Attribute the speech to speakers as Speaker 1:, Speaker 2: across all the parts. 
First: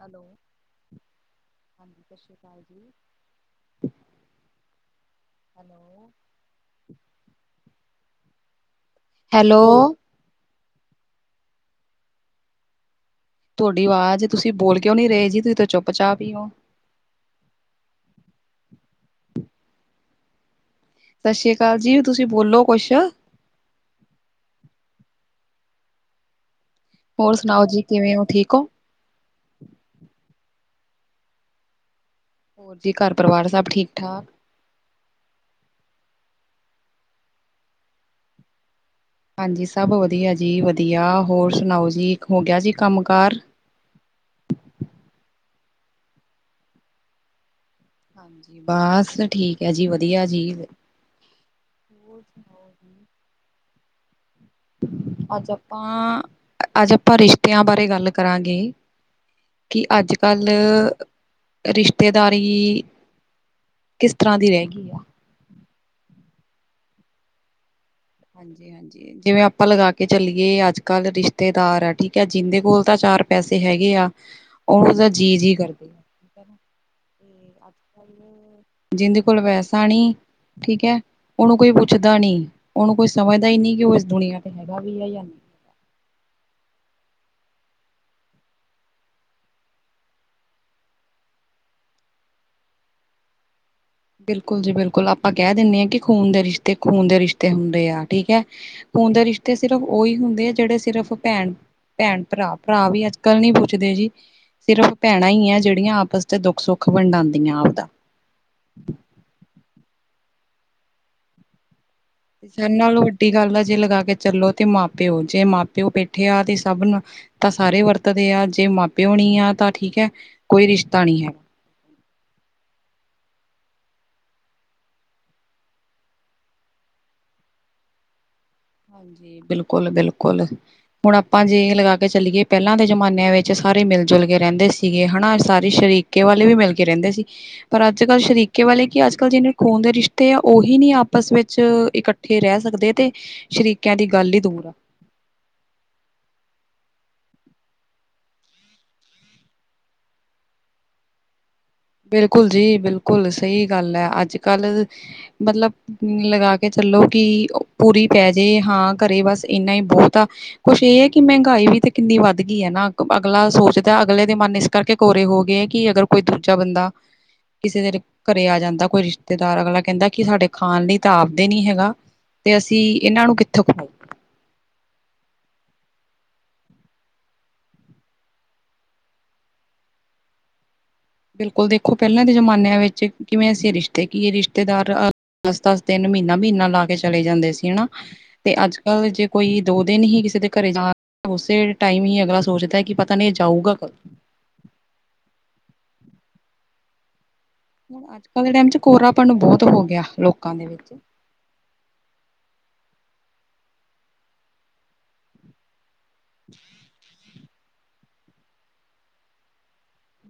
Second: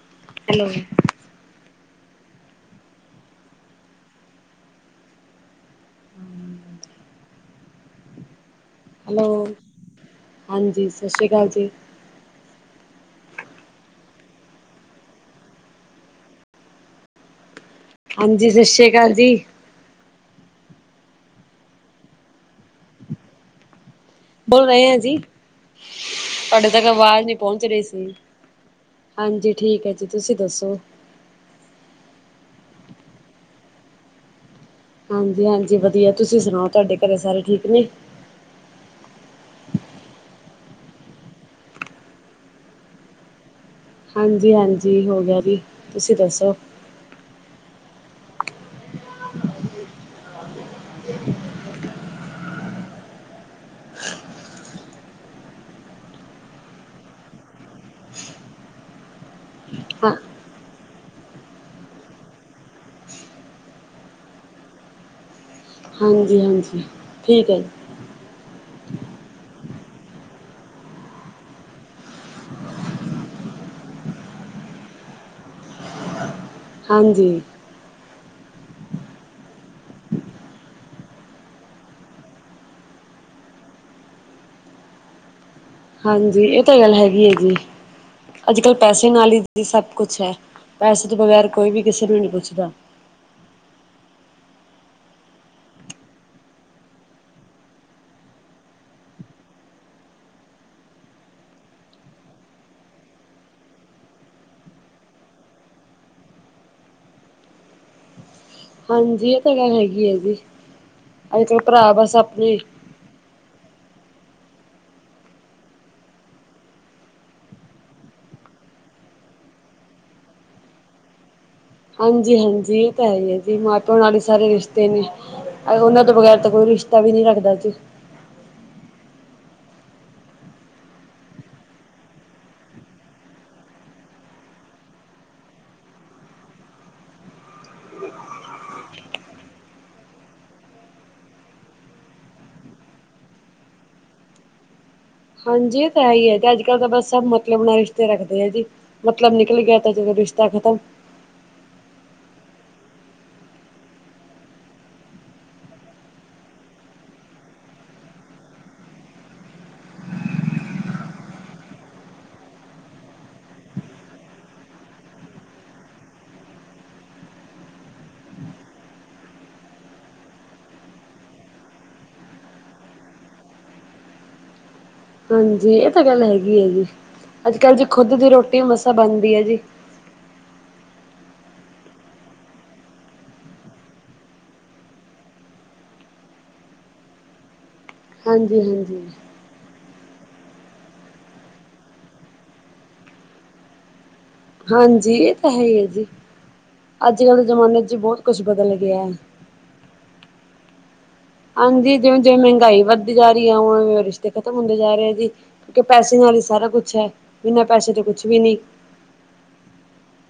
Speaker 1: Hello.
Speaker 2: Hello.
Speaker 1: ਹਾਂਜੀ ਸਸ਼੍ਰੀ ਕਾਲ ਜੀ। ਹੈਲੋ।
Speaker 2: ਹੈਲੋ, ਹਾਂਜੀ ਸਸ਼੍ਰੀ ਕਾਲ ਜੀ।
Speaker 1: ਤੁਔਡੀ ਆਵਾਜ਼ ਤੁਸੀਂ ਬੋਲ ਕਿਉਂ ਨਈਂ ਰਏ ਜੀ ਤੁਸੀਂ ਤਾਂ ਚੁੱਪ-ਚਾਪ ਈ ਓ।
Speaker 2: ਹਾਂਜੀ, ਸਸ਼੍ਰੀ ਕਾਲ ਦੀ।
Speaker 1: ਸਸ਼੍ਰੀਆ ਕਾਲ ਜੀ, ਤੁਸੀਂ ਬੋਲੋ ਕੁਸ਼?
Speaker 2: ਬੋਲ ਰਏ ਆ ਜੀ, ਤੁਆਡੇ ਤੱਕ ਅਵਾਜ਼
Speaker 1: ਹੋਰ
Speaker 2: ਨਈਂ ਪੋਂਚ
Speaker 1: ਸੁਣਾਓ ਜੀ
Speaker 2: ਰਈ ਸੀ।
Speaker 1: ਕਿਵੇਂ ਹੋ ਠੀਕ ਹੋ?
Speaker 2: ਹਾਂਜੀ, ਠੀਕ ਐ ਜੀ ਤੁਸੀਂ ਦੱਸੋ?
Speaker 1: ਹੋਰ ਜੀ ਘਰ ਪਰਿਵਾਰ ਸਬ ਠੀਕ-ਠਾਕ?
Speaker 2: ਹਾਂਜੀ-ਹਾਂਜੀ, ਵਦੀਆ ਤੁਸੀਂ ਸੁਣਾਓ ਤੁਆਡੇ ਘਰੇ ਸਾਰੇ ਠੀਕ ਨੇ?
Speaker 1: ਹਾਂਜੀ, ਸਭ ਵਦੀਆ ਜੀ ਵਦੀਆ, ਹੋਰ ਸੁਣਾਓ ਜੀ ਹੋ ਗਿਆ ਜੀ ਕੰਮ-ਕਾਰ?
Speaker 2: ਹਾਂਜੀ-ਹਾਂਜੀ, ਹੋ ਗਿਆ ਜੀ ਤੁਸੀਂ ਦੱਸੋ?
Speaker 1: ਹਾਂਜੀ, ਬਾਸ ਠੀਕ ਐ ਜੀ ਵਦੀਆ ਜੀ। ਹੋਰ ਸੁਣਾਓ ਜੀ? ਅੱਜ ਆਪਾਂ, ਅੱਜ ਆਪਾਂ ਰਿਸ਼ਤੇਆਂ ਬਾਰੇ ਗੱਲ ਕਰਾਂਗੇ। ਕਿ
Speaker 2: ਹਾਂ
Speaker 1: ਅੱਜ-ਕੱਲ ਰਿਸ਼ਤੇਦਾਰੀ ਕਿਸ ਤਰਾਂ ਦੀ ਰੈਅ ਗੀ ਆ।
Speaker 2: ਹਾਂਜੀ ਹਾਂਜੀ, ਠੀਕ ਐ ਜੀ।
Speaker 1: ਹਾਂਜੀ-ਹਾਂਜੀ। ਜਿਵੇਂ ਆਪਾਂ ਲਗਾ ਕੇ ਚੱਲੀਏ, ਅੱਜ ਕੱਲ ਰਿਸ਼ਤੇਦਾਰ ਆ ਠੀਕ ਐ ਜਿੰਦੇ ਕੋਲ ਤਾਂ ਚਾਰ ਪੈਸੇ ਹੈਗੇ ਆ। ਓਨੂੰ ਤਾਂ ਜੀ-ਜੀ ਕਰਦੇ ਆ।
Speaker 2: ਹਾਂਜੀ।
Speaker 1: ਅੱਜ-ਕੱਲ ਜਿੰਦੇ ਕੋਲ ਪੈਸਾ ਨੀ ਠੀਕ ਐ, ਓਨੂੰ ਕੋਈ ਪੁੱਛਦਾ ਨੀ, ਓਨੂੰ ਕੋਈ ਸਮਝਦਾ ਈ ਨੀ ਕਿ ਓ ਇਸ ਦੁਨੀਆਂ ਤੇ ਹੈਗਾ ਵੀ ਏ ਯਾ ਨਈਂ।
Speaker 2: ਹਾਂਜੀ, ਏਹ ਤਾਂ ਗੱਲ ਹੈਗੀ ਐ ਜੀ। ਅੱਜ-ਕੱਲ ਪੈਸੇ ਨਾਲ ਈ ਦੀਦੀ ਸਬ ਕੁਛ ਐ, ਪੈਸੇ ਤੋਂ ਬਗੈਰ ਕੋਈ ਵੀ ਕਿਸੇ ਨੂੰ ਨੀ ਪੁੱਛਦਾ।
Speaker 1: ਬਿਲਕੁਲ ਜੀ ਬਿਲਕੁਲ ਆਪਾ ਕੈਅ ਦਿੰਨੇ ਆ ਕਿ ਖੂਨ ਦੇ ਰਿਸ਼ਤੇ ਖੂਨ ਦੇ ਰਿਸ਼ਤੇ ਹੁੰਦੇ ਐ ਠੀਕ ਐ। ਖੂਨ ਦੇ ਰਿਸ਼ਤੇ ਸਿਰਫ ਓਈ ਹੁੰਦੇ ਐ ਜੇੜੇ ਸਿਰਫ ਭੈਣ ਭੈਣ-ਭਰਾ, ਭਰਾ ਵੀ ਅੱਜ ਕੱਲ ਨੀ ਪੁੱਛਦੇ ਜੀ। ਸਿਰਫ ਭੈਣਾਂ ਈ ਆ ਜੇੜੀਆਂ ਆਪਸ ਚ ਦੁੱਖ-ਸੁੱਖ ਵੰਡਾਂਦੀਆਂ ਆਵਦਾ।
Speaker 2: ਹਾਂਜੀ, ਏਹ ਤੇ ਗੱਲ ਹੈਗੀ ਐ ਜੀ, ਅੱਜ ਕੱਲ ਭਰਾ ਬਸ ਅਪ
Speaker 1: ਸਬ ਨਾਲੋਂ ਵੱਡੀ ਗੱਲ ਆ ਜੇ ਲਗਾ ਕੇ ਚੱਲੋ ਤੇ ਮਾਂ ਪਿਓ, ਜੇ ਮਾਂ ਪਿਓ ਬੈਠੇ ਆ ਤੇ ਸਬ ਨਾ ਤਾ ਸਾਰੇ ਵਰਤਦੇ ਆ ਜੇ ਮਾ ਪਓ ਨਹੀ ਆ ਤਾਂ ਠੀਕ ਹੈ, ਕੋਈ ਰਿਸ਼ਤਾ ਨੀ ਹੈ
Speaker 2: ਹਾਂਜੀ, ਹਾਂਜੀ ਇਹ ਤਾਂ ਹੈ ਹੀ ਹੈ ਜੀ ਮਾਂ ਪਿਓ ਨਾਲੇ ਈ ਸਾਰੇ ਰਿਸ਼ਤੇ ਨੇ ਅ ਓਨਾ ਤੋਂ ਬਗੈਰ ਤਾਂ ਕੋਈ ਰਿਸ਼ਤਾ ਵੀ ਨੀ ਰੱਖਦਾ
Speaker 1: ਹਾਂਜੀ ਬਿਲਕੁਲ-ਬਿਲਕੁਲ ਹੁਣ ਆਪਾਂ ਜੇ ਇ ਲਗਾ ਕੇ ਚੱਲਿਏ, ਪਹਿਲਾਂ ਦੇ ਜ਼ਮਾਨਿਆਂ ਵਿੱਚ ਸਾਰੇ ਮਿਲ ਜੁਲ ਕੇ ਰਹਿੰਦੇ ਸੀਗੇ ਹਨਾ ਸਾਰੇ ਸ਼ਰੀਕ ਕੇ ਵਾਲੇ ਵੀ ਮਿਲ ਕੇ ਰਹਿੰਦੇ ਸੀ ਪਰ ਅੱਜ ਕੱਲ੍ਹ ਸ਼ਰੀਕੇ ਵਾਲੇ ਕੀ ਅੱਜ ਕੱਲ ਜਿਹਨੇ ਖੂਨ ਦੇ ਰਿਸ਼ਤੇ ਆ ਉਹੀ ਨੀ ਆਪਸ ਵਿੱਚ ਇਕੱਠ ਠੇ ਰਹਿ ਸਕਦੇ ਤੇ, ਸ਼ਰੀਕਿਆਂ ਦੀ ਗੱਲ ਈ ਦੂਰ ਆ
Speaker 2: ਹਾਂਜੀ, ਏ ਤਾ ਹੈ ਈ ਏ ਤੇ ਅੱਜ ਕੱਲ੍ਹ ਤਾਂ ਬਸ ਸਭ ਮਤਲਬ ਨਾ ਰਿਸ਼ਤੇ ਰੱਖਦੇ ਆ ਜੀ ਮਤਲਬ ਨਿਕਲ ਗਿਆ ਤਾਂ ਜਦੋਂ ਰਿਸ਼ਤਾ ਖ਼ਤਮ
Speaker 1: ਬਿਲਕੁਲ ਜੀ ਬਿਲਕੁਲ ਸਹੀ ਗੱਲ ਏ, ਅੱਜ ਕੱਲ ਮਤਲਬ ਲਗਾ ਕੇ ਚੱਲੋ ਕਿ, ਪੂਰੀ ਪੈ ਜੇ ਹਾਂ ਘਰੇ ਬਸ ਇੰਨਾ ਹੀ ਬਹੋਤ ਆ ਕੁੱਛ ਇਹ ਏ ਕਿ ਮਹਿੰਗਾਈ ਵੀ ਤੇ ਕਿੰਨੀ ਵੱਧ ਗਈ ਐ ਨਾ ਅਗਲਾ ਸੋਚਦਾ ਅਗਲੇ ਦੇ ਮਨ ਕਰਕੇ ਕੋਰੇ ਹੋ ਗਏ ਕਿ ਅਗਰ ਕੋਈ ਦੂਜਾ ਬੰਦਾ ਕਿਸੇ ਦੇ ਘਰੇ ਆ ਜਾਂਦਾ ਕੋਈ ਰਿਸ਼ਤੇਦਾਰ, ਅਗਲਾ ਕਹਿੰਦਾ ਕਿ ਸਾਡੇ ਖਾਣ ਲਈ ਤਾਂ ਆਪਦੇ ਨੀ ਹੈਗਾ ਤੇ ਅਸੀ ਇਨਾਂ ਨੂੰ ਕਿੱਥੋਂ
Speaker 2: ਹਾਂਜੀ, ਇਹ ਤਾਂ ਗੱਲ ਹੈਗੀ ਏ, ਜੀ ਅੱਜ ਕੱਲ ਜੀ ਖੁਦ ਦੀ ਰੋਟੀ ਮਸਾਂ ਬਣਦੀ ਏ ਜੀ
Speaker 1: ਬਿਲਕੁਲ, ਦੇਖੋ ਪਹਿਲਾਂ ਦੇ ਜ਼ਮਾਨਿਆਂ ਵਿੱਚ ਕਿਵੇਂ ਸੀ ਰਿਸ਼ਤੇ ਕੀ ਇਹ ਰਿਸ਼ਤੇਦਾਰ ਦਸ ਦਸ ਤਿੰਨ ਮਹੀਨਾ-ਮਹੀਨਾ ਲਾ ਕੇ ਚਲੇ ਜਾਂਦੇ ਸੀ ਨਾ, ਤੇ ਅੱਜ
Speaker 2: ਹਾਂਜੀ-ਹਾਂਜੀ।
Speaker 1: ਕੱਲ ਜੇ ਕੋਈ ਦੋ ਦਿਨ ਹੀ ਕਿਸੇ ਦੇ ਘਰੇ ਜਾ ਉਸੇ ਟਾਈਮ ਹੀ ਅਗਲਾ ਸੋਚਦਾ ਕਿ ਪਤਾ ਨਹੀਂ ਏ ਜਾਊਗਾ ਕਦੋਂ
Speaker 2: ਹਾਂਜੀ, ਇਹ ਤਾਂ ਹੈ ਏ ਜੀ ਅੱਜ-ਕੱਲ ਦੇ ਜਮਾਨੇ
Speaker 1: ਹੁਣ ਅੱਜ ਕੱਲ੍ਹ ਦੇ ਟਾਈਮ ਚ ਕੋਰਾਪਣ ਬਹੁਤ ਹੋ ਗਿਆ ਲੋਕਾਂ ਦੇ ਵਿੱਚ
Speaker 2: ਹਾਂਜੀ, ਜਿਵੇਂ-ਜਿਵੇਂ ਮਹਿੰਗਾਈ ਵੱਧਦੀ ਜਾ ਰਹੀ ਏ, ਓਵੇਂ ਓਵੈ ਰਿਸ਼ਤੇ ਖ਼ਤਮ ਹੁੰਦੇ ਜਾ ਰੇ ਜੀ ਕਿ ਪੈਸੇ ਨਾਲ ਹੀ ਸਾਰਾ ਕੁਛ ਹੈ, ਬਿਨਾਂ ਪੈਸੇ ਤਾਂ ਕੁਛ ਵੀ ਨੀ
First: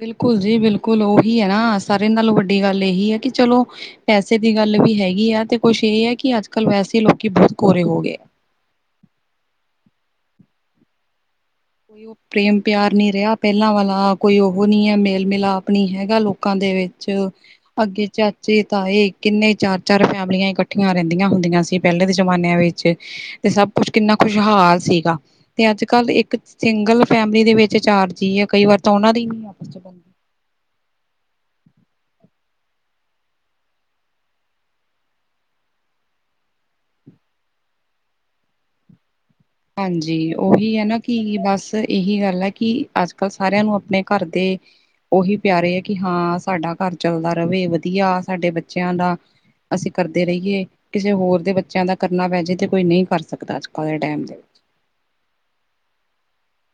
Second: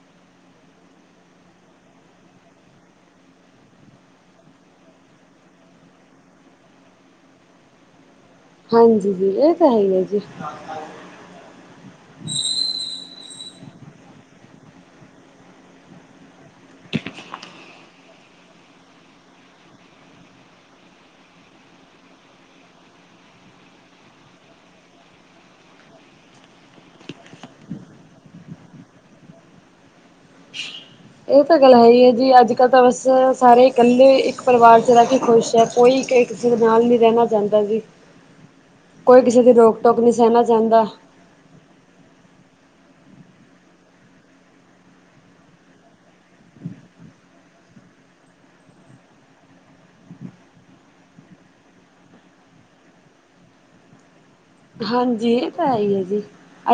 Speaker 1: ਬਿਲਕੁਲ ਜੀ, ਬਿਲਕੁਲ ਓਹੀ ਹੈ ਨਾ ਸਾਰਿਆਂ ਨਾਲੋਂ ਵੱਡੀ ਗੱਲ ਇਹੀ ਹੈ ਕਿ ਚਲੋ ਪੈਸੇ ਦੀ ਗੱਲ ਵੀ ਹੈਗੀ ਆ, ਤੇ ਕੁੱਛ ਇਹ ਹੈ ਕਿ ਅੱਜ ਕੱਲ ਵੈਸੇ ਲੋਕੀ ਬਹੁਤ ਕੋਰੇ ਹੋ ਗਏ
Speaker 2: ਹਾਂਜੀ, ਜੀ ਇਹ ਤਾਂ ਹੈ ਈ ਏ ਜੀ
Speaker 1: [unintelligible] ਪ੍ਰੇਮ ਪਿਆਰ ਨੀ ਰਿਹਾ ਪਹਿਲਾਂ ਵਾਲਾ ਕੋਈ ਉਹ ਨਹੀ ਹੈ, ਮੇਲ ਮਿਲਾਪ ਨਹੀਂ ਹੈਗਾ ਲੋਕਾਂ ਦੇ ਵਿੱਚ ਅੱਗੇ ਚਾਚੇ, ਤਾਏ ਕਿੰਨੇ ਚਾਰ-ਚਾਰ ਫੈਮਲੀਆਂ ਇਕੱਠੀਆਂ ਰਹਿੰਦੀਆਂ ਹੁੰਦੀਆਂ ਸੀ ਪਹਿਲੇ ਦੇ ਜਮਾਨਿਆਂ ਵਿੱਚ ਤੇ ਸਭ ਕੁਛ ਕਿੰਨਾ ਖੁਸ਼ਹਾਲ ਸੀਗਾ, ਤੇ ਅੱਜ ਕੱਲ ਇੱਕ ਸਿੰਗਲ ਫੈਮਿਲੀ ਦੇ ਵਿੱਚ ਚਾਰ ਜੀ ਏ ਕਈ ਵਾਰ ਤਾਂ ਉਹਨਾਂ ਦੀ ਹੀ ਆਪਸ ਚ
Speaker 2: ਇਹ ਤਾਂ ਗੱਲ ਹੈ ਈ ਏ ਜੀ। ਅੱਜ ਕੱਲ੍ਹ ਤਾਂ ਬਸ ਸਾਰੇ ਇਕੱਲੇ ਇੱਕ ਪਰਿਵਾਰ ਚ ਰਹਿ ਕੇ ਖੁਸ਼ ਹੈ ਕੋਈ ਕਿਸੇ ਦੇ ਨਾਲ ਨੀ ਰਹਿਣਾ ਚਾਹਦਾ ਜੀ
Speaker 1: [inaudible]
Speaker 2: ਕੋਈ ਕਿਸੇ ਦੀ ਰੋਕ-ਟੋਕ ਨਹੀਂ ਸਹਨਾ ਚਾਹੰਦਾ
Speaker 1: ਕੀ ਬਸ ਇਹੀ ਗੱਲ ਹੈ, ਕਿ ਅੱਜ ਕੱਲ੍ਹ ਸਾਰਿਆਂ ਨੂੰ ਆਪਣੇ ਘਰ ਦੇ ਉਹੀ ਪਿਆਰੇ ਹੈ ਕਿ, ਹਾਂ ਸਾਡਾ ਘਰ ਚੱਲਦਾ ਰਵੇ ਵਧੀਆ ਸਾਡੇ ਬੱਚਿਆਂ ਦਾ ਅਸੀ ਕਰਦੇ ਰੲਏ ਕਿਸੇ ਹੋਰ ਦੇ ਬੱਚਿਆਂ ਦਾ ਕਰਨਾ ਪੈ ਜੇ ਤੇ ਕੋਈ ਨਹੀ ਕਰ ਸਕਦਾ ਅੱਜ ਕੱਲ੍ਹ ਦੇ ਟਾਈਮ ਤੇ
Speaker 2: ਹਾਜੀ ਇਹ ਤੇ ਹੈ ਈ ਏ ਜੀ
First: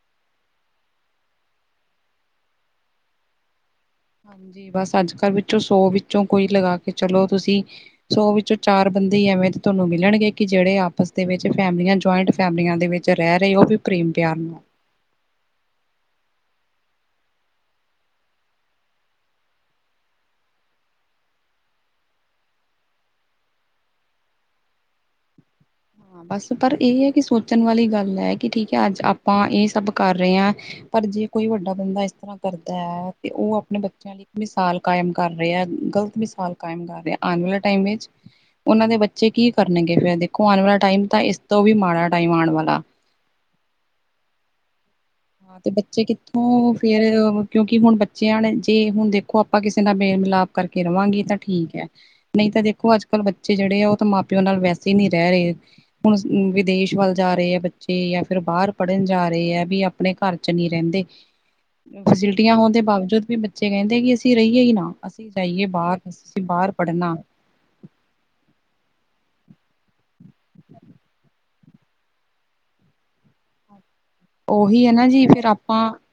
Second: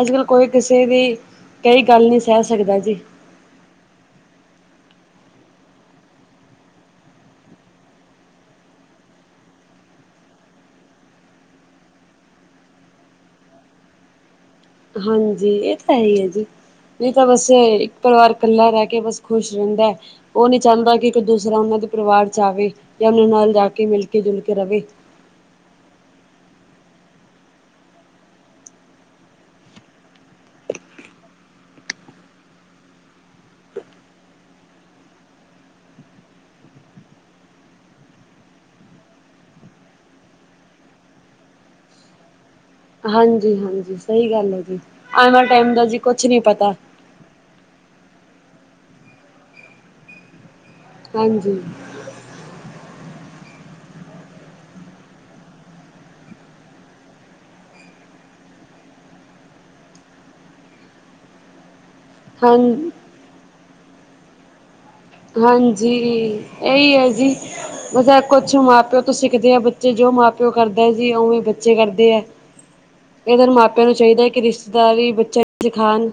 Speaker 2: ਅੱਜ ਕੱਲ ਕੋਈ ਕਿਸੇ ਦੀ ਕਹੀ ਗੱਲ ਨਈ ਸਹਿ ਸਕਦਾ ਜੀ
Speaker 1: ਹਨਜੀ ਬਸ ਅੱਜ ਕੱਲ੍ਹ ਵਿੱਚੋਂ ਸੌ ਵਿੱਚੋਂ ਕੋਈ ਲਗਾ ਕੇ ਚਲੋ ਤੁਸੀਂ ਸੋ ਵਿੱਚੋਂ ਚਾਰ ਬੰਦੇ ਈ ਐਵੇਂ ਤੁਹਾਨੂੰ ਮਿਲਣਗੇ ਕਿ ਜਿਹੜੇ ਆਪਸ ਦੇ ਵਿੱਚ ਫੈਮਲੀਆ ਜੁਆਇੰਟ ਫੈਮਲੀਆਂ ਦੇ ਵਿੱਚ [unintelligible] ਉਹ ਵੀ ਪ੍ਰੇਮ ਪਿਆਰ ਨਾਲ।
Speaker 2: ਹਾਂਜੀ ਇਹ ਤਾਂ ਹੈ ਹੀ ਹੈ ਜੀ। ਨਈ ਤਾਂ ਬਸ ਇੱਕ ਪਰਿਵਾਰ ਇਕੱਲਾ ਰਹਿ ਕੇ ਬਸ ਖੁਸ਼ ਰਹਿੰਦਾ। ਉਹ ਨਹੀਂ ਚਾਂਦਾ ਕਿ ਇੱਕ ਦੂਸਰਾ ਉਹਨਾਂ ਦੇ ਪਰਿਵਾਰ ਚ ਆਵੇ ਜਾਂ ਉਹਨਾਂ ਨਾਲ ਜਾ ਕੇ ਮਿਲ ਕੇ ਜੁਲ ਕੇ ਰਹੇ।
Speaker 1: ਹਾਂ ਬਸ, ਪਰ ਇਹ ਹੈ ਕਿ ਸੋਚਣ ਵਾਲੀ ਗੱਲ ਹੈ ਕਿ ਠੀਕ ਹੈ ਅੱਜ ਆਪਾਂ ਇਹ ਸਭ ਕਰ ਰਹੇ ਹਾਂ ਪਰ ਜੇ ਕੋਈ ਵੱਡਾ ਬੰਦਾ ਇਸ ਤਰ੍ਹਾਂ ਕਰਦਾ ਹੈ ਤੇ ਉਹ ਆਪਣੇ ਬੱਚਿਆਂ ਮਿਸਾਲ ਕਾਇਮ ਕਰ ਰਿਹਾ। ਗਲਤ ਮਿਸਾਲ ਕਾਇਮ ਕਰ ਰਿਹਾ। ਆਉਣ ਵਾਲੇ ਟਾਈਮ ਵਿੱਚ ਉਹਨਾਂ ਦੇ ਬੱਚੇ ਕੀ ਕਰਨਗੇ ਫੇਰ? ਦੇਖੋ ਆਉਣ ਵਾਲਾ ਟਾਈਮ ਤਾਂ ਇਸ ਤੋਂ ਵੀ ਮਾੜਾ ਟਾਈਮ ਆਉਣ ਵਾਲਾ।
Speaker 2: ਹਾਂਜੀ, ਹਾਂਜੀ ਸਹੀ ਗੱਲ ਹੈ ਜੀ। ਆਉਣ ਵਾਲੇ
Speaker 1: ਤੇ
Speaker 2: ਟਾਈਮ ਦਾ ਜੀ
Speaker 1: ਬੱਚੇ
Speaker 2: ਕੁਛ ਨਹੀਂ ਪਤਾ
Speaker 1: ਕਿੱਥੋਂ ਫੇਰ ਕਿਉਂਕਿ ਹੁਣ ਬੱਚਿਆਂ ਨੇ, ਜੇ ਹੁਣ ਦੇਖੋ ਆਪਾਂ ਕਿਸੇ ਨਾਲ ਮੇਲ ਮਿਲਾਪ ਕਰਕੇ ਰਵਾਂਗੇ ਤਾਂ
Speaker 2: ਹਾਂਜੀ
Speaker 1: ਠੀਕ ਹੈ। ਨਹੀਂ ਤਾਂ, ਦੇਖੋ ਅੱਜ ਕੱਲ੍ਹ ਬੱਚੇ ਜਿਹੜੇ ਆ ਉਹ ਤਾਂ ਮਾਂ ਪਿਓ ਨਾਲ ਵੈਸੇ ਹੀ ਨਹੀਂ ਰਹਿ ਰਹੇ। ਹੁਣ ਵਿਦੇਸ਼ ਵੱਲ ਜਾ ਰਹੇ ਹੈ ਬੱਚੇ, ਯਾ ਫਿਰ ਬਾਹਰ ਪੜ੍ਹਨ ਜਾ ਰਹੇ ਹੈ ਵੀ ਆਪਣੇ ਘਰ ਚ ਨਹੀਂ ਰਹਿੰਦੇ। ਫੈਸਿਲਿਟੀਆਂ
Speaker 2: ਹਾਂ
Speaker 1: ਹੋਣ ਦੇ ਬਾਵਜੂਦ ਵੀ ਬੱਚੇ ਕਹਿੰਦੇ ਕਿ ਅਸੀਂ ਰਹੀਏ ਹੀ ਨਾ। ਅਸੀਂ ਜਾਈਏ
Speaker 2: ਹਾਂਜੀ
Speaker 1: ਬਾਹਰ, ਅਸੀਂ ਬਾਹਰ ਪੜ੍ਹਨਾ।
Speaker 2: ਬੱਸ ਇਹ ਕੁਛ ਮਾਂ ਪਿਓ ਤੋਂ ਸਿੱਖਦੇ ਆ ਬੱਚੇ, ਜੋ ਮਾਂ ਪਿਓ ਕਰਦਾ ਜੀ ਉਵੇਂ ਬੱਚੇ ਕਰਦੇ ਆ। ਇਹ ਤਾ ਮਾਪਿਆਂ ਨੂੰ ਚਾਹੀਦਾ ਕਿ
Speaker 1: ਉਹੀ ਹੈ ਨਾ
Speaker 2: ਰਿਸ਼ਤੇਦਾਰੀ
Speaker 1: ਜੀ
Speaker 2: ਬੱਚਿਆਂ
Speaker 1: ਫੇਰ
Speaker 2: ਨੂੰ
Speaker 1: ਆਪਾਂ
Speaker 2: ਸੀਖਾਂਣ।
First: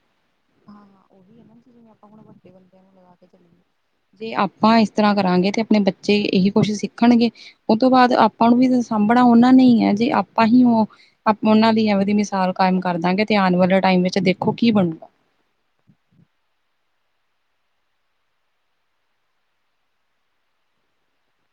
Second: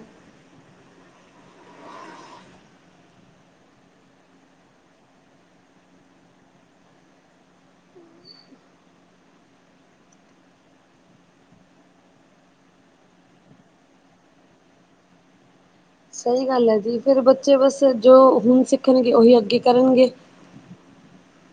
Speaker 1: [unintelligible] ਜੇ ਆਪਾਂ ਇਸ ਤਰ੍ਹਾਂ ਕਰਾਂਗੇ ਤੇ ਅਪਣੇ ਬੱਚੇ ਇਹੀ ਕੁਛ ਸਿੱਖਣਗੇ। ਉਹ ਤੋਂ ਬਾਅਦ, ਆਪਾਂ ਨੂੰ ਵੀ ਸਾਂਭਣਾ ਉਹਨਾਂ ਨੇ ਹੀ ਹੈ ਜੇ ਆਪਾਂ ਹੀ ਉਹ ਉਹਨਾਂ ਦੀ ਐਵੇ ਦੀ ਮਿਸਾਲ ਕਾਇਮ ਕਰਦਾ ਹੈ ਤੇ ਆਉਣ ਵਾਲੇ ਟਾਈਮ ਵਿੱਚ ਦੇਖੋ ਕੀ ਬਨੂੰ।
Speaker 2: ਸਹੀ ਗੱਲ ਹੈ ਜੀ। ਫਿਰ ਬੱਚੇ ਬਸ ਜੋ ਹੁਣ ਸਿੱਖਣਗੇ ਉਹੀ ਅੱਗੇ ਕਰਨਗੇ।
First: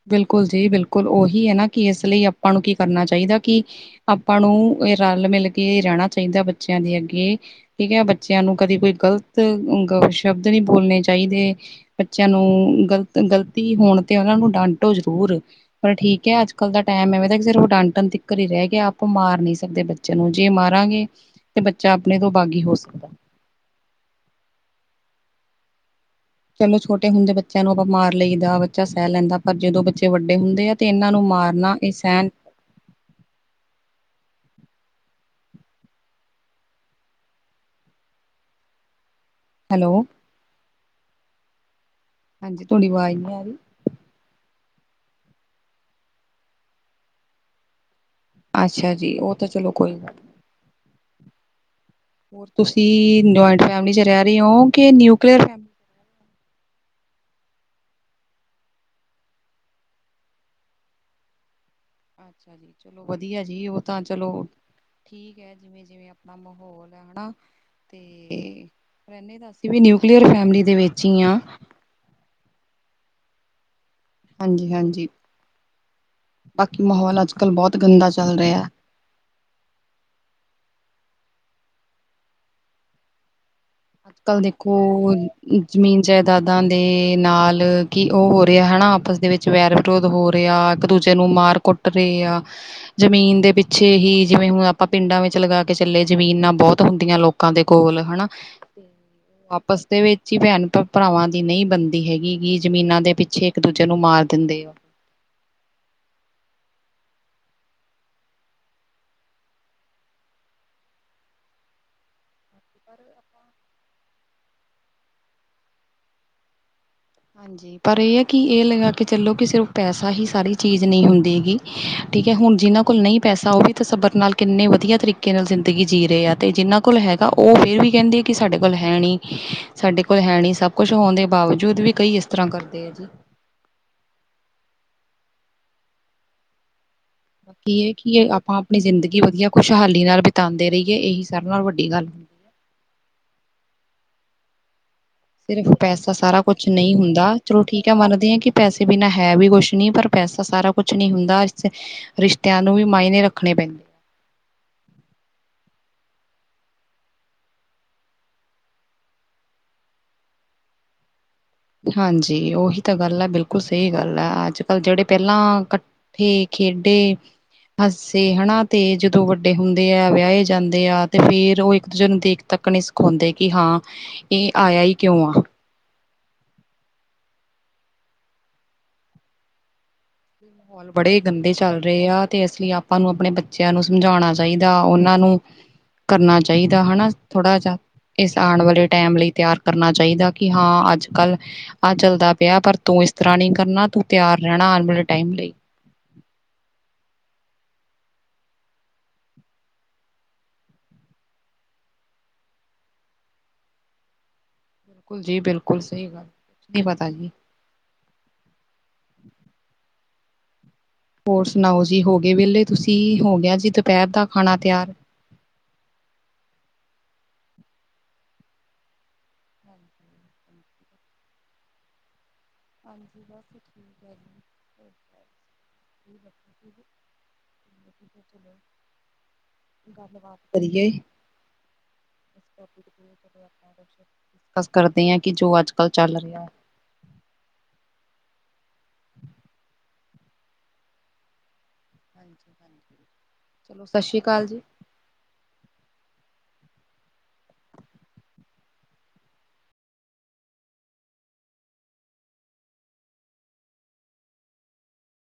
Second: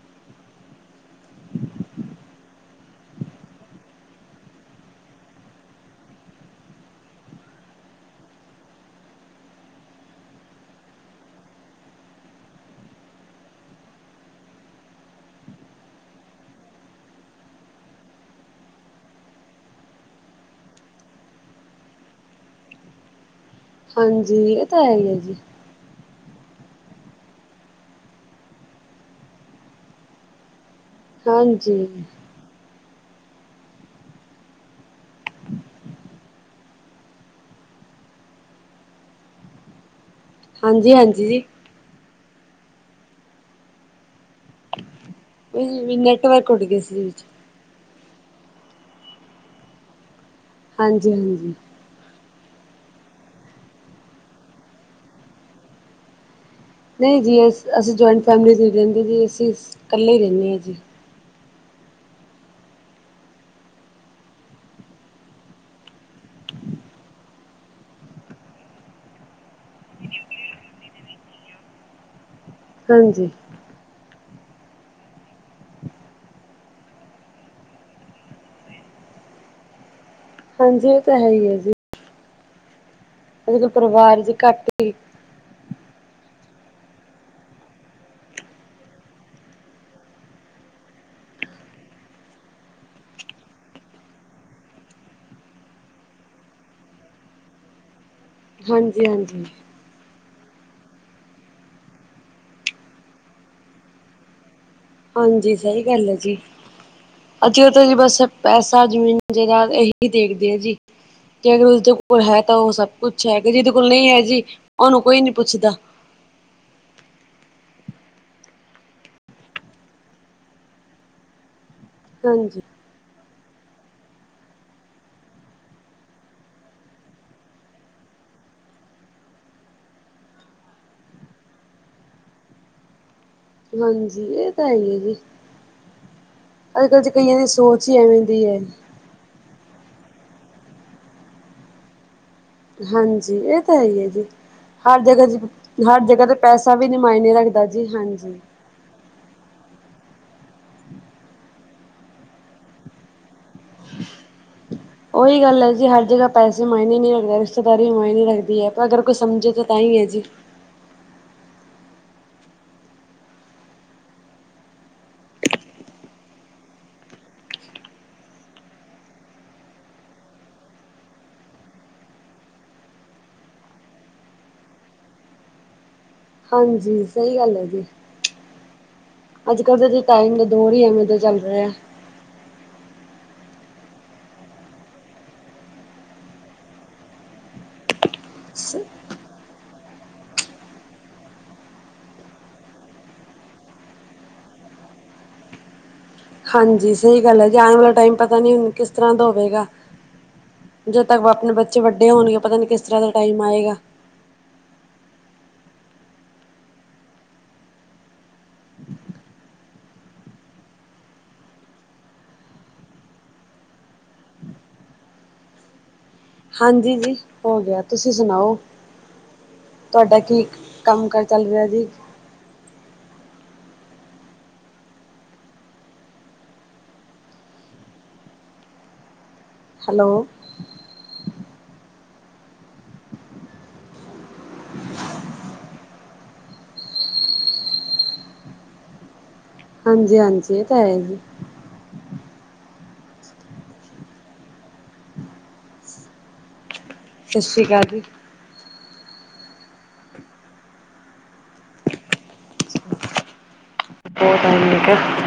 Speaker 1: ਬਿਲਕੁਲ ਜੀ ਬਿਲਕੁਲ। ਉਹੀ ਹੈ ਨਾ ਕਿ ਇਸ ਲਈ ਆਪਾਂ ਨੂੰ ਕੀ ਕਰਨਾ ਚਾਹੀਦਾ ਕਿ ਆਪਾਂ ਨੂੰ ਇਹ ਰਲ ਮਿਲ ਕੇ ਰਹਿਣਾਂ ਚਾਹੀਦਾ ਬੱਚਿਆਂ ਦੇ ਅੱਗੇ। ਠੀਕ ਹੈ, ਬੱਚਿਆਂ ਨੂੰ ਕਦੇ ਕੋਈ ਗ਼ਲਤ ਸ਼ਬਦ ਨਹੀਂ ਬੋਲਣੇ ਚਾਹੀਦੇ ਬੱਚਿਆਂ ਨੂੰ ਗ਼ਲਤੀ ਹੋਣ ਤੇ ਉਹਨਾਂ ਨੂੰ ਡਾਂਟੋ ਜ਼ਰੂਰ। ਪਰ ਠੀਕ ਹੈ, ਅੱਜ ਕੱਲ੍ਹ ਦਾ ਟਾਈਮ ਐਵੇਂ ਦਾ ਸਿਰਫ ਉਹ ਡਾਂਟਣ ਤਕਰ ਹੀ ਰਹਿ ਗਿਆ ਆਪਾਂ ਮਾਰ ਨਹੀਂ ਸਕਦੇ ਬੱਚੇ ਬੱਚਿਆਂ ਨੂੰ। ਜੇ ਮਾਰਾਂਗੇ ਤੇ ਬੱਚਾ ਆਪਣੇ ਤੋਂ ਬਾਗੀ ਹੋ ਸਕਦਾ।
Speaker 2: ਹਾਂ, ਜੀ। ਇਹ ਤਾਂ ਹੈ ਹੀ ਜੀ।
Speaker 1: ਚਲੋ ਛੋਟੇ ਹੁੰਦੇ ਬੱਚਿਆਂ ਨੂੰ ਆਪਾਂ ਮਾਰ ਲਈ ਦਾ ਬੱਚਾ ਸਹਿ ਲੈਂਦਾ ਪਰ ਜਦੋਂ ਬੱਚੇ ਵੱਡੇ ਹੁੰਦੇ ਆ ਤੇ ਇਹਨਾਂ ਨੂੰ ਮਾਰਨਾ
Speaker 2: ਹਾਂਜੀ
Speaker 1: ਇਹ ਸਹਿਣ ਹੈਲੋ
Speaker 2: ਹਾਂਜੀ, ਹਾਂਜੀ ਜੀ
Speaker 1: ਤੁਥੋੜ੍ਹੀ ਆਵਾਜ਼ ਨੀ ਆ ਰਹੀ।
Speaker 2: ਇ ਮੀ ਨੈਟਵਰਕ ਉੱਡ ਗਏ ਸੀ ਵਿੱਚ।
Speaker 1: ਅੱਛਾ ਜੀ, ਉਹ ਤਾਂ ਚਲੋ ਕੋਈ
Speaker 2: ਹਾਂਜੀ ਹਾਂਜੀ।
Speaker 1: ਤੁਸੀਂ-----ਜੁਆਇੰਟ ਫੈਮਿਲੀ ਚ ਰਹਿ ਰਹੇ ਓ, ਕਿ ਨਿਊਕਲੀਅਰ?
Speaker 2: ਨਹੀਂ ਜੀ, ਅਸ ਅਸੀਂ ਜੁਆਇੰਟ ਫੈਮਿਲੀ ਚ ਨ ਰਹਿੰਦੇ ਜੀ, ਅਸੀਂ ਕੱਲੇ ਹੀ ਰਹਿੰਦੇ ਹਾਂ ਜੀ।
Speaker 1: ਅੱਛਾ ਜੀ, ਚਲੋ ਵਧੀਆ ਜੀ, ਉਹ ਤਾਂ ਚਲੋ ਠੀਕ ਹੈ, ਜਿਵੇਂ ਜਿਵੇਂ ਆਪਾਂ ਮਾਹੌਲ ਏਨਾ। ਤੇ ਰਹਿੰਦੇ ਤਾਂ ਅਸੀਂ ਵੀ ਨਿਊਕਲੀਅਰ ਫੈਮਿਲੀ ਦੇ ਵਿੱਚ ਹੀ ਆ।
Speaker 2: ਹਾਂਜੀ।
Speaker 1: ਹਾਂਜੀ, ਹਾਂਜੀ, ਬਾਕੀ ਮਾਹੌਲ ਅੱਜ-ਕੱਲ ਬਹੁਤ ਗੰਦਾ ਚੱਲ ਰਿਹਾ।
Speaker 2: ਹਾਂਜੀ, ਉਹ ਤਾਂ ਹੈ ਹੀ ਹੈ ਜੀ। ਹਜੇ ਤੇ ਪਰਵਾਹ
Speaker 1: ਕੱਲ੍ਹ ਦੇਖੋ ਜ਼ਮੀਨ ਜਾਇਦਾਦਾਂ ਦੇ ਨਾਲ ਕੀ ਉਹ ਹੋ ਰਿਹਾ, ਹੈਨਾ ਆਪਸ ਦੇ ਵਿੱਚ। ਵੈਰ ਵਿਰੋਧ ਹੋ ਰੇ ਆ, ਇੱਕ ਦੂਜੇ ਨੂੰ ਮਾਰ ਕੁੱਟ ਰਹੇ ਆ। ਜ਼ਮੀਨ ਦੇ ਪਿੱਛੇ ਹੀ, ਜਿਵੇਂ ਹੁਣ ਆਪਾਂ ਪਿੰਡਾਂ ਵਿੱਚ ਲਗਾ ਕੇ ਚੱਲੇ, ਜ਼ਮੀਨਾਂ ਬਹੁਤ ਹੁੰਦੀਆਂ ਲੋਕ ਕਾਂ ਦੇ ਕੋਲ, ਹਨਾ?
Speaker 2: ਹਾਂਜੀ-ਹਾਂਜੀ।
Speaker 1: ਬਸਦੇ ਵਿੱਚ ਹੀ ਭੈਣ ਭ ਭਰਾਵਾਂ ਦੀ ਨਹੀਂ ਬਣਦੀ ਹੈਗੀ ਨੀ, ਜ਼ਮੀਨਾਂ ਦੇ ਪਿੱਛੇ ਇੱਕ ਦੂਜੇ ਨੂੰ ਮਾਰ ਦਿੰਦੇ ਆ
Speaker 2: ਹਾਂਜੀ, ਸਹੀ ਗੱਲ ਐ ਜੀ। ਅਜ ਜੀ ਬਸ ਪੈਸਾ, ਜਮੀਨ, ਜਦਾਦ, ਇਹੀ ਦੇਖਦੇ ਆ ਜੀ। ਜਿਹਦੇ ਕੋਲ ਹੈਗਾ, ਤਾਂ ਉਹ ਸਭ
Speaker 1: ਹਾਂਜੀ
Speaker 2: ਕੁਛ ਹੈਗਾ, ਜਿਹਦੇ ਕੋਲ ਨਹੀਂ ਹੈ ਜੀ, ਉਹਨੂੰ ਕੋਈ ਨੀ ਪੁੱਛਦਾ।
Speaker 1: ਹਾਂਜੀ, ਪਰ ਇਹ ਹੈ ਕਿ, ਇਹ ਲਗਾ ਕੇ ਚਲੋ ਕਿ ਸਿਰਫ਼ ਪੈਸਾ ਹੀ ਸਾਰੀ ਚੀਜ਼ ਨਹੀਂ ਹੁੰਦੀ ਗੀ ਠੀਕ ਹੈ? ਹੁਣ
Speaker 2: ਹਾਂਜੀ
Speaker 1: ਜਿਨਾਂ ਕੋਲ ਨਹੀਂ ਪੈਸਾ ਉਹ ਵੀ ਤ ਸਬਰ ਨਾਲ ਕਿੰਨੇ ਵਧੀਆ ਤਰੀਕੇ ਨਾਲ ਜ਼ਿੰਦਗੀ ਜੀ ਰਹੇ ਆ, ਤੇ ਜਿਨਾਂ ਕੋਲ ਹੈ ਹਾਂ, ਉਹ ਫੇਰ ਵੀ ਕਹਿੰਦੇ ਹੈ ਕਿ ਸਾਡੇ ਕੋਲ ਹੈ ਨਹੀਂ, ਸਾਡੇ ਕੋਲ ਹੈ ਨ ਸਭ ਕੁਛ ਹੋਣ ਦੇ ਬਾਵਜੂਦ ਵੀ ਕਈ ਇਸ ਤਰ੍ਹਾਂ ਕਰਦੇ ਆ ਜੀ।
Speaker 2: ਹਾਂਜੀ, ਇਹ ਤਾਂ ਹੈ ਹੀ ਹੈ ਜੀ। ਅੱਜ- ਕਲ ਚ ਕਈਆਂ ਦੀ
Speaker 1: ਕੀ
Speaker 2: ਸੋਚ
Speaker 1: ਇਹ
Speaker 2: ਹੀ
Speaker 1: ਕਿ
Speaker 2: ਐਵੇਂ
Speaker 1: ਇਹ
Speaker 2: ਦੀ
Speaker 1: ਆਪਾਂ
Speaker 2: ਐ।
Speaker 1: ਆਪਣੀ ਜ਼ਿੰਦਗੀ ਵਧੀਆ ਖੁਸ਼ਹਾਲੀ ਨਾਲ ਬਿਤਾਂਦੇ ਰਹੀਏ, ਇਹੀ ਸਭ ਨਾਲ ਵੱਡੀ ਗੱਲ
Speaker 2: ਹਾਂਜੀ, ਇਹ ਤਾਂ ਹੈ ਹੀ ਹੈ ਜੀ। ਹਰ ਜਗ੍ਹਾ
Speaker 1: ਸਿਰਫ
Speaker 2: ਹਰ
Speaker 1: ਪੈਸਾ
Speaker 2: ਜਗ੍ਹਾ ਤੇ
Speaker 1: ਸਾਰਾ ਕੁਛ
Speaker 2: ਪੈਸਾ ਵੀ
Speaker 1: ਨਹੀਂ
Speaker 2: ਨੀ ਮਾਇਨੇ
Speaker 1: ਹੁੰਦਾ ਚਲੋ
Speaker 2: ਰੱਖਦਾ ਜੀ,
Speaker 1: ਠੀਕ ਹੈ ਮੰਨਦੇ ਹਾਂ
Speaker 2: ਹਾਂਜੀ
Speaker 1: ਕਿ ਪੈਸੇ ਬਿਨਾਂ ਹੈ ਵੀ ਕੁਛ ਨੀ ਪਰ, ਪੈਸਾ ਸਾਰਾ ਕੁਛ ਨੀ ਹੁੰਦਾ, ਅਸ ਤੇ ਰਿਸ਼ਤਿਆਂ ਨੂੰ ਵੀ ਮਾਇਨੇ ਰੱਖਣੇ ਪੈਂ
Speaker 2: ਉਹੀ ਗੱਲ ਹੈ ਜੀ, ਹਰ ਜਗ੍ਹਾ ਪੈਸੇ ਮਾਇਨੇ ਨੀ ਰੱਖਦਾ, ਰਿਸ਼ਤੇਦਾਰੀ ਮਾਇਨੇ ਰੱਖਦੀ ਹੈ, ਪਰ ਅਗਰ ਕੋਈ ਸਮਝੇ ਤਾਂ, ਤਾਂ ਹੀ ਹੈ ਜੀ।
Speaker 1: ਹਾਂਜੀ, ਉਹੀ ਤਾਂ ਗੱਲ ਹੈ, ਬਿਲਕੁਲ ਸਹੀ ਗੱਲ ਏ, ਅੱਜ ਕੱਲ ਜਿਹੜੇ ਪਹਿਲਾਂ ਕ ਥੇ ਖੇਡੇ ਹੱਸੇ ਹਣਾ ਤੇ ਜਦੋਂ ਵੱਡੇ ਹੁੰਦੇ ਆ, ਵਿਆਹੇ ਜਾਂਦੇ ਆ ਤੇ ਫੇਰ ਉਹ ਇੱਕ ਦੂਜੇ ਨੂੰ ਦੇਖ ਤੱਕ ਨਹੀਂ ਸ ਕੋਂਦੇ, ਕਿ ਹਾਂ ਇਹ ਆਇਆ ਹੀ ਕਿਉਂ ਆ
Speaker 2: ਹਾਂਜੀ, ਸਹੀ ਗੱਲ ਹੈ ਜੀ, ਅੱਜ-ਕੱਲ ਤੇ ਜੀ ਟਾਈਮ ਦਾ ਦੌਰ ਹੀ
Speaker 1: ਮਾਹੌਲ
Speaker 2: ਐਵੇਂ
Speaker 1: ਬੜੇ
Speaker 2: ਦਾ ਚੱਲ
Speaker 1: ਗੰਦੇ
Speaker 2: ਰਿਹਾ।
Speaker 1: ਰਹੇ ਆ ਤੇ ਅਸੀ ਆਪਾਂ ਨੂੰ ਆਪਣੇ ਬੱਚਿਆਂ ਨੂੰ ਸਮਝਾਉਣਾ ਚਾਹੀਦਾ, ਉਹਨਾਂ ਨੂੰ ਕਰਨਾ ਚਾਹੀਦਾ ਹਨਾ? ਥੋੜਾ ਜਾ ਇਸ ਆਣ ਵਾਲੇ ਟਾਈਮ ਲਈ ਤਿਆਰ ਕਰਨਾ ਚਾਹੀਦਾ, ਕਿ ਹਾਂ ਅੱਜ ਕੱਲ੍ਹ ਆਹ ਚੱਲਦਾ ਪਿਆ, ਪਰ ਤੂੰ ਇਸ ਤਰ੍ਹਾਂ ਨਹੀਂ ਕਰਨਾ, ਤੂੰ ਤਿਆਰ ਰਹਿਣਾ ਆਉਣ ਵਾਲੇ ਟਾਈਮ ਲਈ।
Speaker 2: ਹਾਂਜੀ, ਸਹੀ ਗੱਲ ਹੈ ਜੀ ਆਉਣ ਵਾਲਾ ਟਾਈਮ ਪਤਾ ਨੀ ਹੁਨ ਕਿਸ ਤਰ੍ਹਾਂ ਦਾ ਹੋਵੇਗਾ ਜਦ ਤੱਕ ਆਪਣੇ ਬੱਚੇ ਵੱਡੇ ਹੋਣਗੇ, ਪਤਾ ਨੀ ਕਿਸ ਤਰ੍ਹਾਂ ਦਾ ਟਾਈਮ ਆਏਗਾ।
Speaker 1: ਕੁਲ ਜੀ ਬਿਲਕੁਲ ਸਹੀ ਗੱਲ, ਕੁਛ ਨੀ ਪਤਾ ਜੀ। ਹੋਰ ਸੁਣਾਓ ਜੀ, ਹੋ ਗਏ ਵਿਹਲੇ ਤੁਸੀਂ, ਹੋ ਗਿਆ ਜੀ ਦੁਪਹਿਰ ਦਾ ਖਾਣਾ ਤਿਆਰ?
Speaker 2: ਹਾਂਜੀ, ਜੀ ਹੋ ਗਿਆ ਤੁਸੀਂ ਸੁਣਾਓ। ਤੁਹਾਡਾ ਕੀ ਕੰਮ ਕਰ ਚੱਲ ਰਿਹਾ ਜੀ?
Speaker 1: ਹਾਂਜੀ, ਬਸ ਠੀਕ ਹੈ ਜੀ। ਕੀ ਬ ਸੀ [unintelligible] ਛ [unintelligible]
Speaker 2: ਹੈਲੋ।
Speaker 1: ਗੱਲ-ਬਾਤ ਕਰੀਏ? ਬਸ ਕਰਦੇ ਈ ਆ ਕਿ ਜੋ ਅੱਜ-ਕੱਲ੍ਹ ਚੱਲ ਰਿਹੈ।
Speaker 2: ਹਾਂਜੀ-ਹਾਂਜੀ ਇਹ ਤਾਂ ਹੈ ਹੀ ਜੀ।
Speaker 1: ਹਾਂਜੀ-ਹਾਂਜੀ। ਸਤਿ ਸ਼੍ਰੀ ਅਕਾਲ ਜੀ।
Speaker 2: ਸਤਿ ਸ਼੍ਰੀ ਅਕਾਲ ਜੀ। ਬਹੁਤਾ [unintelligible]